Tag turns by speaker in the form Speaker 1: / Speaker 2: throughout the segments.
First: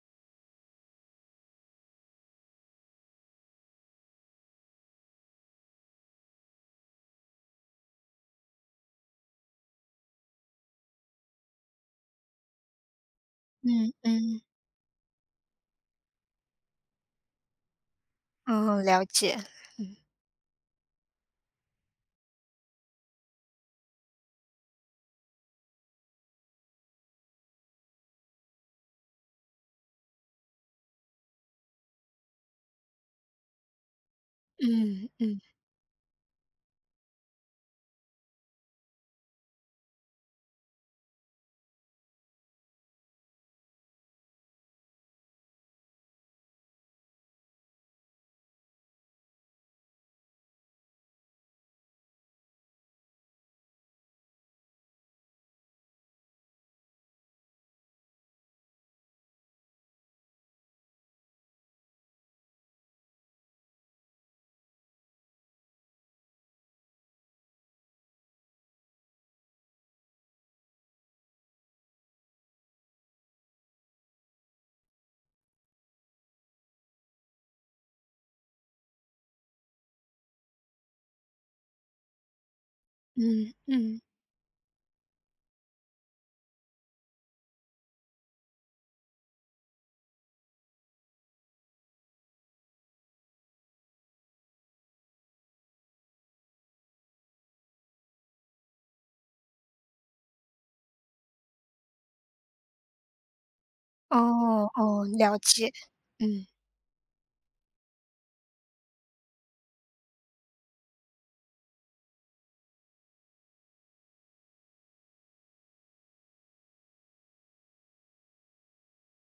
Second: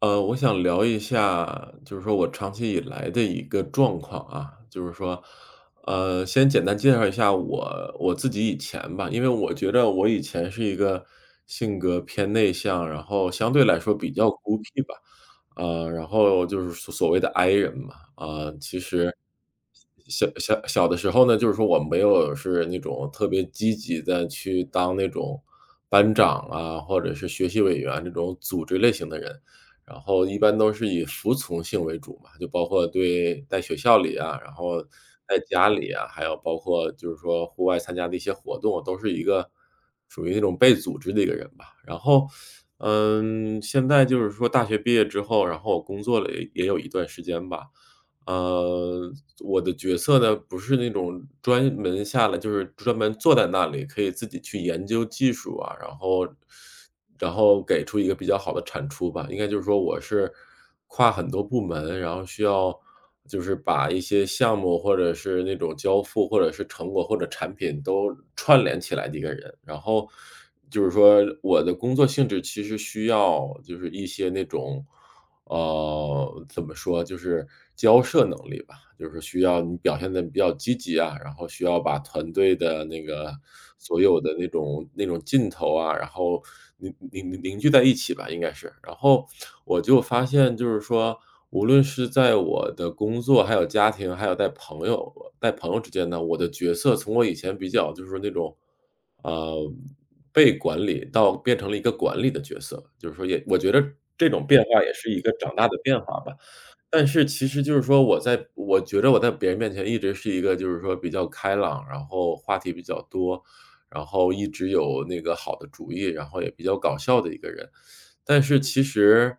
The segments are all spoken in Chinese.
Speaker 1: 我想聊一下，就是说我长期以来的一个状况啊，就是说，先简单介绍一下我自己以前吧，因为我觉得我以前是一个性格偏内向，然后相对来
Speaker 2: 嗯
Speaker 1: 说比较
Speaker 2: 嗯，
Speaker 1: 孤僻吧，然后就是所谓的 I 人嘛，啊、其
Speaker 2: 嗯，了
Speaker 1: 实
Speaker 2: 解。
Speaker 1: 小的时候呢，就是说我没有是那种特别积极的去当那种班长啊，或者是学习委员这种组织类型的人。然后一般都是以服从性为主嘛，就包括对在学校里啊，然后
Speaker 2: 嗯
Speaker 1: 在
Speaker 2: 嗯
Speaker 1: 家里啊，还有包括就是说户外参加的一些活动，都是一个属于那种被组织的一个人吧。然后，现在就是说大学毕业之后，然后我工作了也有一段时间吧，呃，我的角色呢，不是那种专门下来就是专门坐在那里，可以自己去研究技术啊，然后给出一个比较好的产出吧。应该就是说我是跨很多部门，然后需要就是把一些项目或者是那种交付，或者是成果或者产品都串联起来的一个人。然后就是说我的工作性质其实需要就是一些那种怎么说，就是交涉能力吧，就是需要你表现的比较积极啊，然后需要把团队的那个
Speaker 2: 嗯
Speaker 1: 所
Speaker 2: 嗯，
Speaker 1: 有的那种劲头啊，然后凝聚在一起吧，应该是。然后我就发现就是说，无论是在我的工作，还有家庭，还有在朋友之间呢，我的角色从我以前比较就是那种呃，被管理到变成了一个管理的角色，就是说也我觉得
Speaker 2: 哦
Speaker 1: 这种变化也
Speaker 2: 哦，
Speaker 1: 是一个
Speaker 2: 了
Speaker 1: 长大
Speaker 2: 解。
Speaker 1: 的变化吧。
Speaker 2: 嗯
Speaker 1: 但是其实就是说我在我觉得我在别人面前一直是一个就是说比较开朗，然后话题比较多，然后一直有那个好的主意，然后也比较搞笑的一个人。但是其实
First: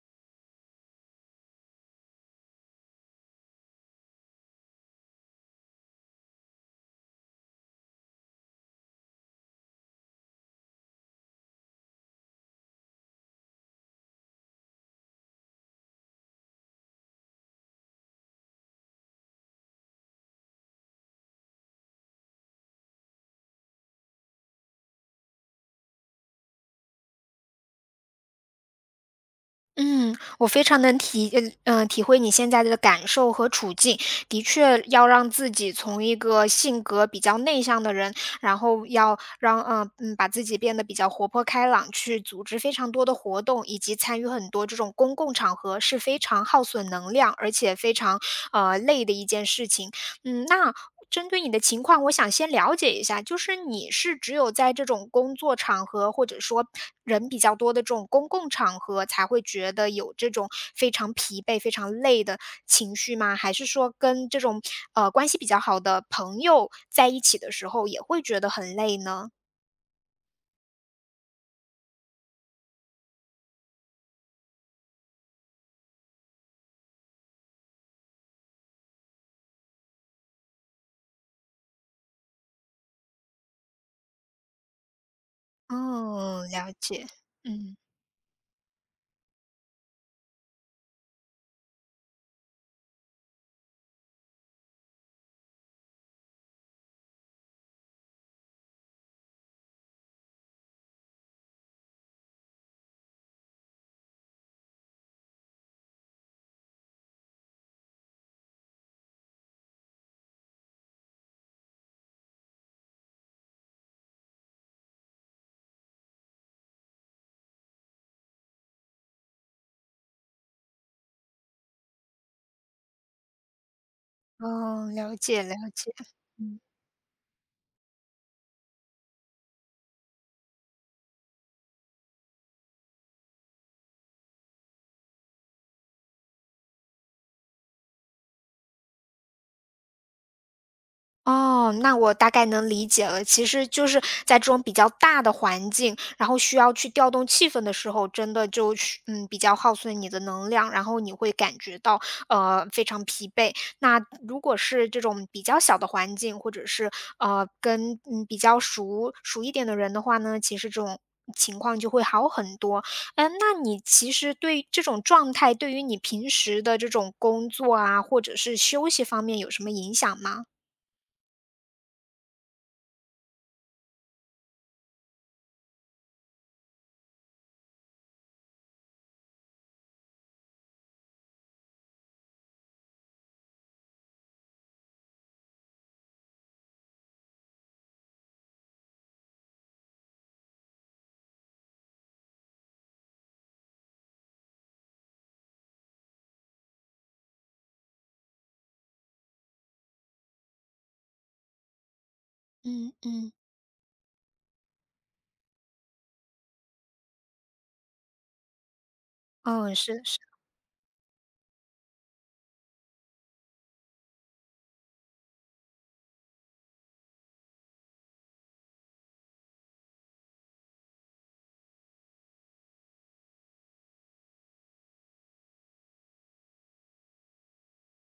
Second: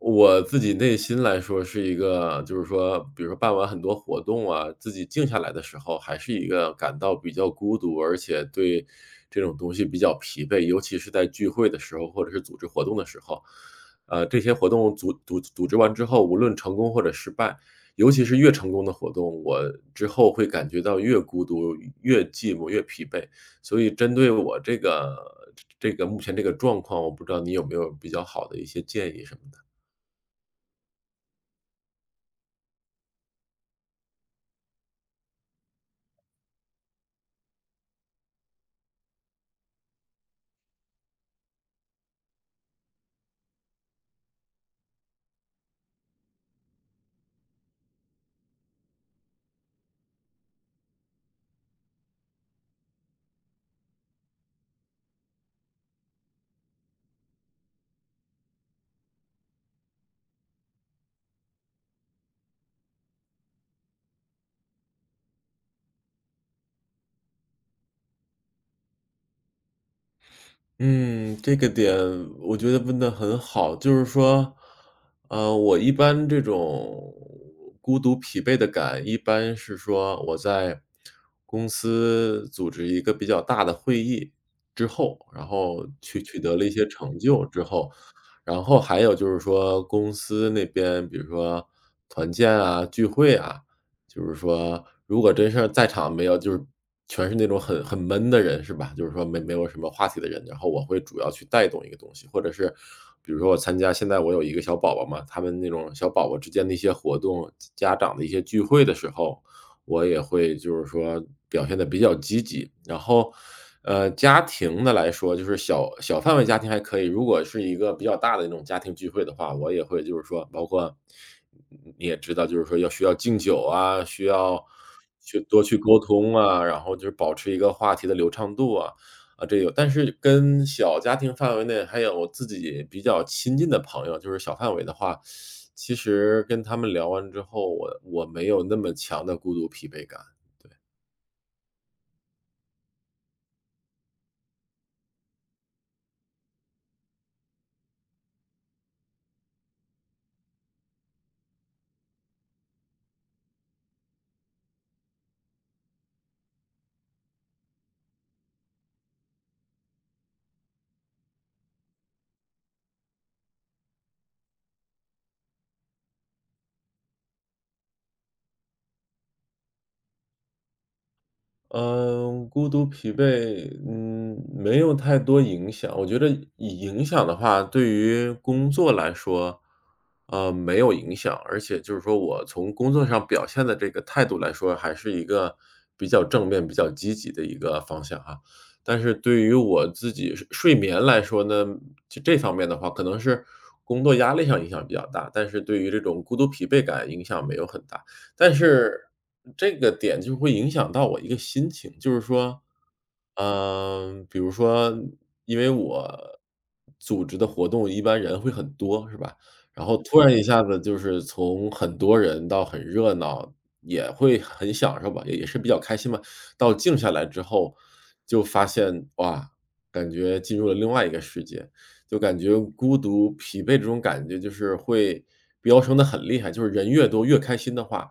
Speaker 1: 我自己内心来说是一个，就是说，比如说办完很多活动啊，自己静下来的时候，还是一个感到比较孤独，而且对这种东西比较疲惫，尤其是在聚会的时候，或者是组织活动的时候。这些活动组织完之后，无论成功或者失败，尤其是越成功的活动，我之后会感觉到越孤独、越寂寞、越疲惫。所以针对我这个目前这个状况，我不知道你有没有比较好的一些建议什么的。
Speaker 2: 嗯，我非常能体会你现在的感受和处境。的确要让自己从一个性格比较内向的人，然后要让把自己变得比较活泼开朗，去组织非常多的活动，以及参与很多这种公共场合，是非常耗损能量，而且非常，累的一件事情。那针对你的情况，我想先了解一下，就是你是只有在这种工作场合，或者说人比较多的这种公共场合，才会觉得有这种非常疲惫、非常累的情绪吗？还是说跟这种关系比较好的朋友在一起的时候，也会觉得很累呢？
Speaker 1: 嗯，这个点我觉得问的很好，就是说，我一般这种孤独疲惫的感，一般是说我在公司组织一个比较大的会议之后，然后取取
Speaker 2: 嗯，
Speaker 1: 得了一
Speaker 2: 了
Speaker 1: 些
Speaker 2: 解，
Speaker 1: 成就之
Speaker 2: 嗯，
Speaker 1: 后，然后还有就是说公司那边，比如说团建啊、聚会啊，就是说，如果真是在场没有就是全是那种很闷的人是吧？就是说没有什么话题的人，然后我会主要去带动一个东西，或者是比如说我参加现在我有一个小宝宝嘛，他们那种小宝宝之间的一些活动，家长的一些聚会的时候，我也会就是说表现的比较积极。然后，家庭的来说，就是小范围家庭还可以，如果是一个比较大的那种家庭聚会的话，我也会就是说包括你也知道，就是说要需要敬酒啊，需要
Speaker 2: 哦，了
Speaker 1: 去
Speaker 2: 解，了
Speaker 1: 多去
Speaker 2: 解，
Speaker 1: 沟通
Speaker 2: 嗯。
Speaker 1: 啊，然后就是保持一个话题的流畅度啊，啊，这有。但是跟小家庭范围内，还有我自己比较亲近的朋友，就是小范围的话，其实跟他们聊完之后，我没有那么强的孤独疲惫感，对。
Speaker 2: 哦，那我大概能理解了。其实就是在这种比较大的环境，然后需要去调动气氛的时候，真的就是比较耗损你的能量，然后你会感觉到非常疲惫。那如果是这种比较小的环境，或者是跟比较熟一点的人的话呢，其实这种情况就会好很多。那你其实对这种状态，对于你平时的这种工作啊，或者是休息方面有什么影响吗？
Speaker 1: 嗯，孤独疲惫，没有太多影响。我觉得以影响的话，对于工作来说，没有影响。而且就是说我从工作上表现的这个态度来说，还是一个比较正面、比较积极的一个方向哈。但是对于我自己睡眠来说呢，就这方面的话，可能是工作压力上影响比较大，但是对于这种孤独疲惫感影响没有很大。但是这个点就会影响到我一个心情，就是说，
Speaker 2: 嗯嗯。
Speaker 1: 比如说，因为我组织的活动一般人会很多，是吧？
Speaker 2: 哦，
Speaker 1: 然
Speaker 2: 是
Speaker 1: 后
Speaker 2: 是，
Speaker 1: 突然一下子就是从很多人到很热闹，也会很享受吧，也是比较开心嘛。到静下来之后，就发现哇，感觉进入了另外一个世界。就感觉孤独、疲惫这种感觉就是会飙升的很厉害，就是人越多越开心的话，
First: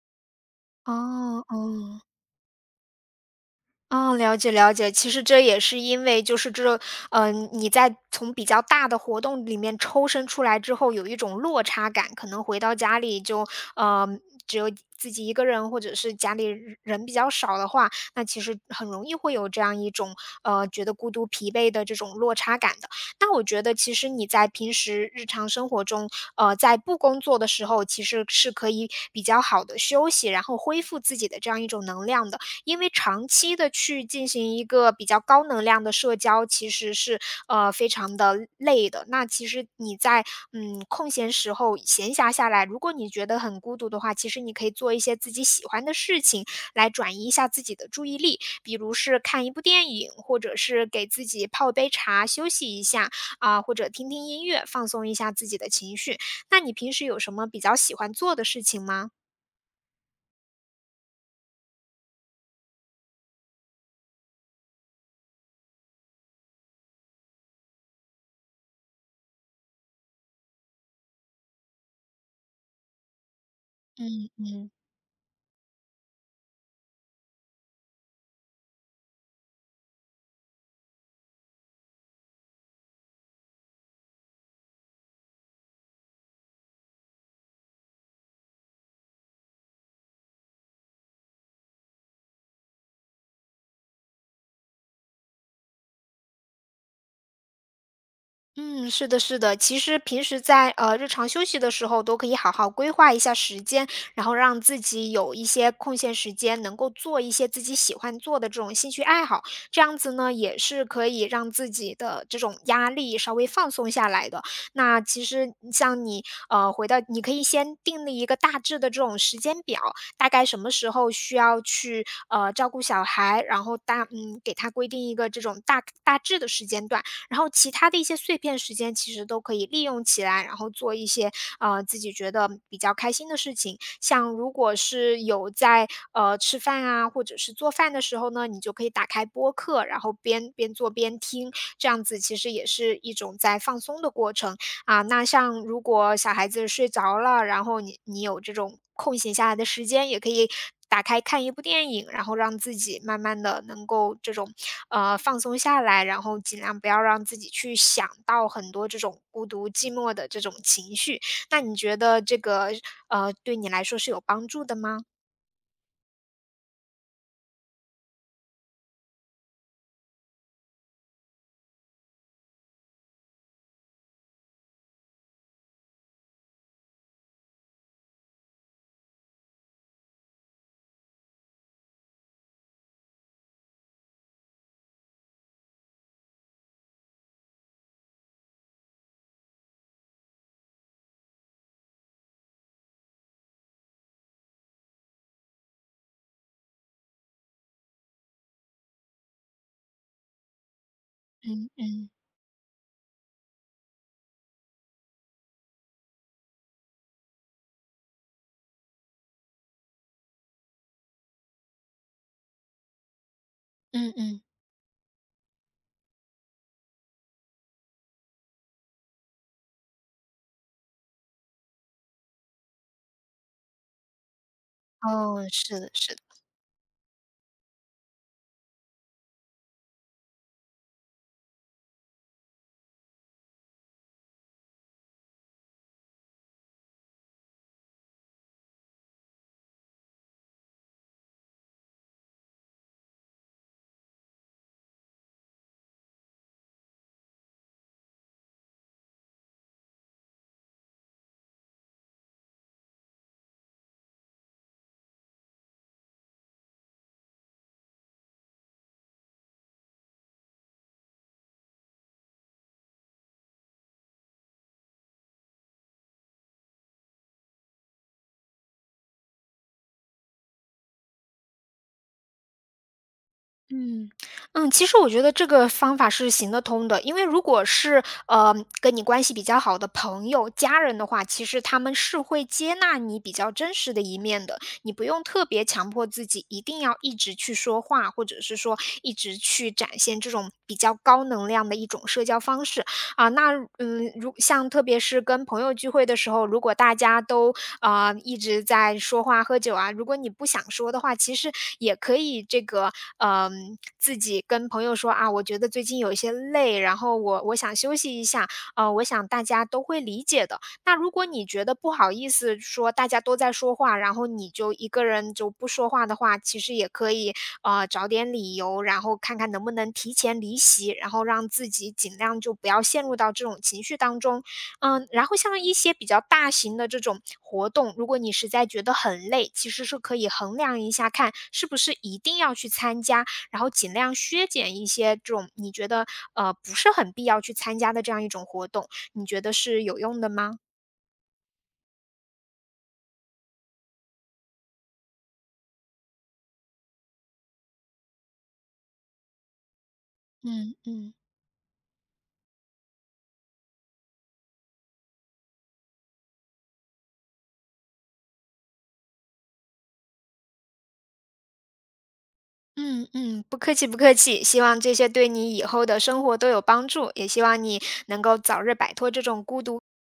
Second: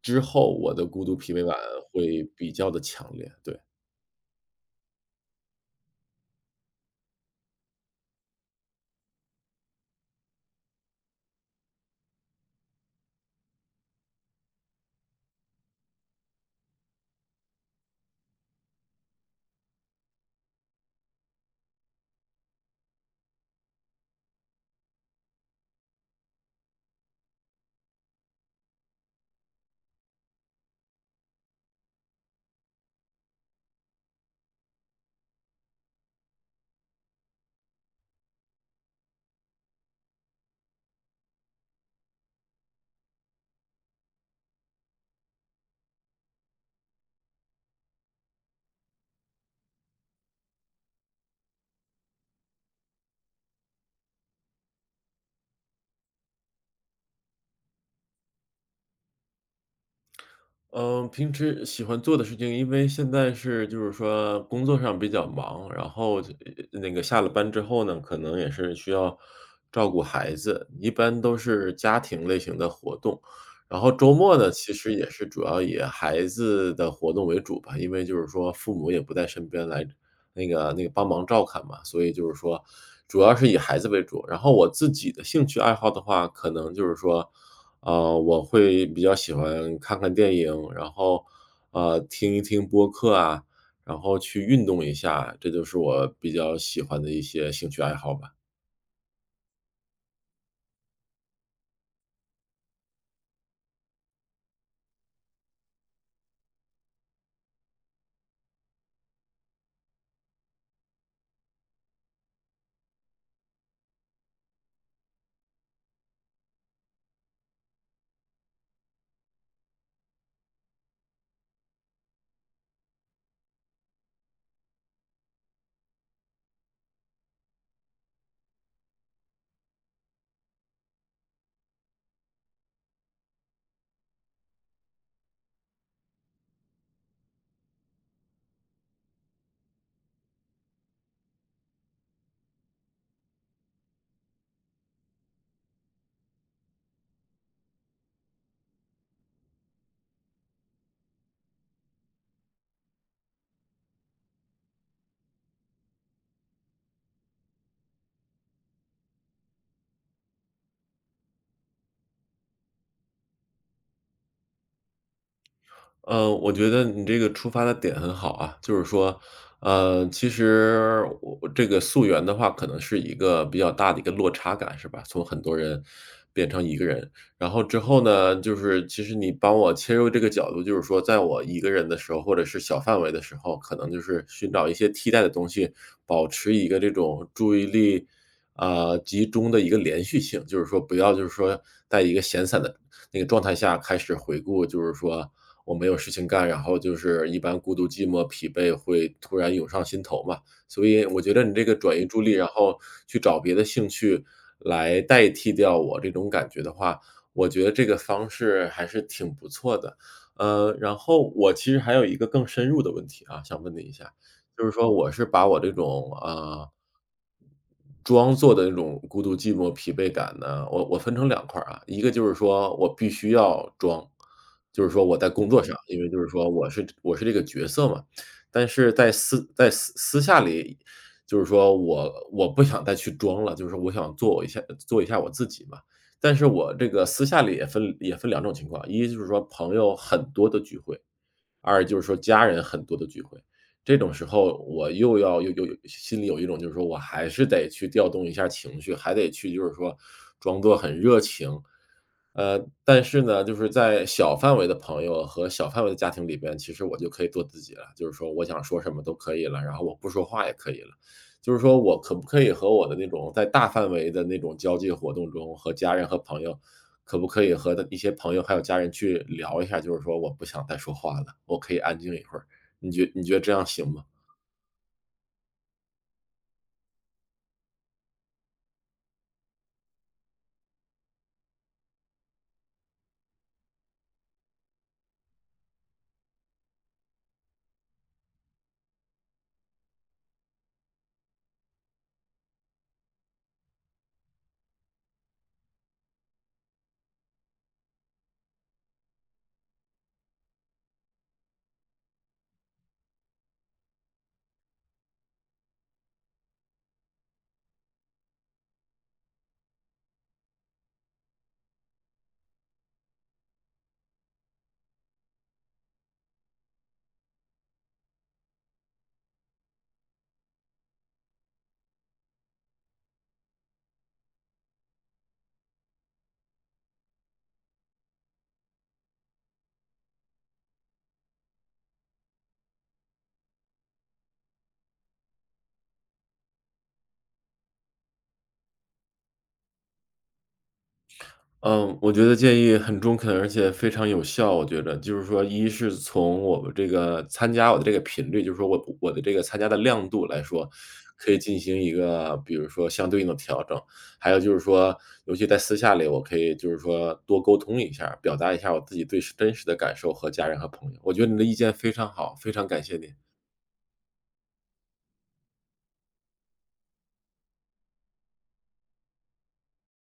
Speaker 1: 之后我的孤独疲惫
Speaker 2: 哦
Speaker 1: 感
Speaker 2: 哦。
Speaker 1: 会比较的强烈，对。
Speaker 2: 嗯，了解了解。其实这也是因为就是这，你在从比较大的活动里面抽身出来之后，有一种落差感，可能回到家里就，呃，只有自己一个人，或者是家里人比较少的话，那其实很容易会有这样一种，觉得孤独疲惫的这种落差感的。那我觉得其实你在平时日常生活中，在不工作的时候，其实是可以比较好的休息，然后恢复自己的这样一种能量的。因为长期的去进行一个比较高能量的社交，其实是，非常的累的。那其实你在，空闲时候闲暇下来，如果你觉得很孤独的话，其实你可以做一些自己喜欢的事情来转移一下自己的注意力，比如是看一部电影，或者是给自己泡杯茶休息一下，啊，或者听听音乐，放松一下自己的情绪。那你平时有什么比较喜欢做的事情吗？
Speaker 1: 嗯，平时喜欢做的事情，因为现在是就是说工作上比较忙，然后就那个下了班之后呢，可能也是需要照顾孩子，一般都是家庭类型的活动。然后周
Speaker 2: 嗯
Speaker 1: 末呢，
Speaker 2: 嗯。
Speaker 1: 其实也是主要以孩子的活动为主吧，因为就是说父母也不在身边来那个帮忙照看嘛，所以就是说主要是以孩子为主。然后我自己的兴趣爱好的话，可能就是说。我会比较喜欢看看电影，然后，听一听播客啊，然后去运动一下，这就是我比较喜欢的一些兴趣爱好吧。
Speaker 2: 嗯，是的，是的。其实平时在日常休息的时候，都可以好好规划一下时间，然后让自己有一些空闲时间，能够做一些自己喜欢做的这种兴趣爱好。这样子呢，也是可以让自己的这种压力稍微放松下来的。那其实像你回到，你可以先定立一个大致的这种时间表，大概什么时候需要去照顾小孩，然后给他规定一个这种大致的时间段。然后其他的一些碎片时间其实都可以利用起来，然后做一些自己觉得比较开心的事情。像如果是有在吃饭啊，或者是做饭的时候呢，你就可以打开播客，然后边做边听，这样子其实也是一种在放松的过程。啊，那像如果小孩子睡着了，然后你有这种空闲下来的时间，也可以打开看一部电影，然后让自己慢慢的能够这种，放松下来，然后尽量不要让自己去想到很多这种孤独、寂寞的这种情绪。那你觉得这个，对你来说是有帮助的吗？
Speaker 1: 嗯，我觉得你这个出发的点很好啊，就是说，其实我这个溯源的话，可能是一个比较大的一个落差感，是吧？从很多人变成一个人，然后之后呢，就是其实你帮我切入这个角度，就是说，在我一个人的时候，或者是小范围的时候，可能就是寻找一些替代的东西，保持一个这种注意力啊，集中的一个连续性，就是说不要就是说在一个闲散的那个状态下开始回顾，就是说我没有事情干，然后就是一般孤独、寂寞、疲惫会突然涌上心头嘛。所以我觉得你这
Speaker 2: 嗯
Speaker 1: 个转移
Speaker 2: 嗯，
Speaker 1: 注意力，然后去找别的兴趣来代替掉我这种感觉的话，我觉得这个方式还是挺不错的。然后我其实还有一个更深入的问题啊，想问你一下，
Speaker 2: 嗯嗯。
Speaker 1: 就是说我是把我这种啊。装作的那种孤独、寂寞、疲惫感呢，我分成两块儿啊。一个就是说我必须要装，就是说我在
Speaker 2: 哦，
Speaker 1: 工作上，
Speaker 2: 是的
Speaker 1: 因为
Speaker 2: 是
Speaker 1: 就
Speaker 2: 的。
Speaker 1: 是说我是这个角色嘛。但是在私下里，就是说我不想再去装了，就是我想做一下我自己嘛。但是我这个私下里也分两种情况，一就是说朋友很多的聚会，二就是说家人很多的聚会。这种时候我又要又又心里有一种就是说我还是得去调动一下情绪，还得去就是说装作很热情。但是呢，就是在小范围的朋友和小范围的家庭里边，其实我就可以做自己了，就是说我想说什么都可以了，然后我不说话也可以了。就是说我可不可以和我的那种在大范围的那种交际活动中，和家人和朋友，可不可以和的一些朋友还有家人去聊一下，就是说我不想再说话了，我可以安静一会儿。你觉得这样行吗？
Speaker 2: 嗯，嗯，其实我觉得这个方法是行得通的，因为如果是跟你关系比较好的朋友、家人的话，其实他们是会接纳你比较真实的一面的，你不用特别强迫自己一定要一直去说话，或者是说一直去展现这种比较高能量的一种社交方式啊。那如像特别是跟朋友聚会的时候，如果大家都啊，一直在说话喝酒啊。如果你不想说的话，其实也可以这个，自己跟朋友说啊，我觉得最近有一些累，然后我想休息一下，啊，我想大家都会理解的。那如果你觉得不好意思说大家都在说话，然后你就一个人就不说话的话，其实也可以，啊，找点理由，然后看看能不能提前离席，然后让自己尽量就不要陷入到这种情绪当中。然后像一些比较大型的这种活动，如果你实在觉得很累，其实是可以衡量一下，看是不是一定要去参加，然后尽量削减一些这种你觉得不是很必要去参加的这样一种活动，你觉得是有用的吗？
Speaker 1: 嗯，我觉得建议很中肯，而且非常有效。我觉得就是说，一是从我们这个参加我的这个频率，就是说我的这个参加的亮度来说，
Speaker 2: 嗯嗯。
Speaker 1: 可以进行一个比如说相对应的调整。还有就是说，尤其在私下里，我可以就是说多沟通一下，表达一下我自己最真实的感受和家人和朋友。我觉得你的意见非常好，非常感谢
Speaker 2: 嗯
Speaker 1: 你。
Speaker 2: 嗯，不客气不客气，希望这些对你以后的生活都有帮助，也希望你能够早日摆脱这种孤独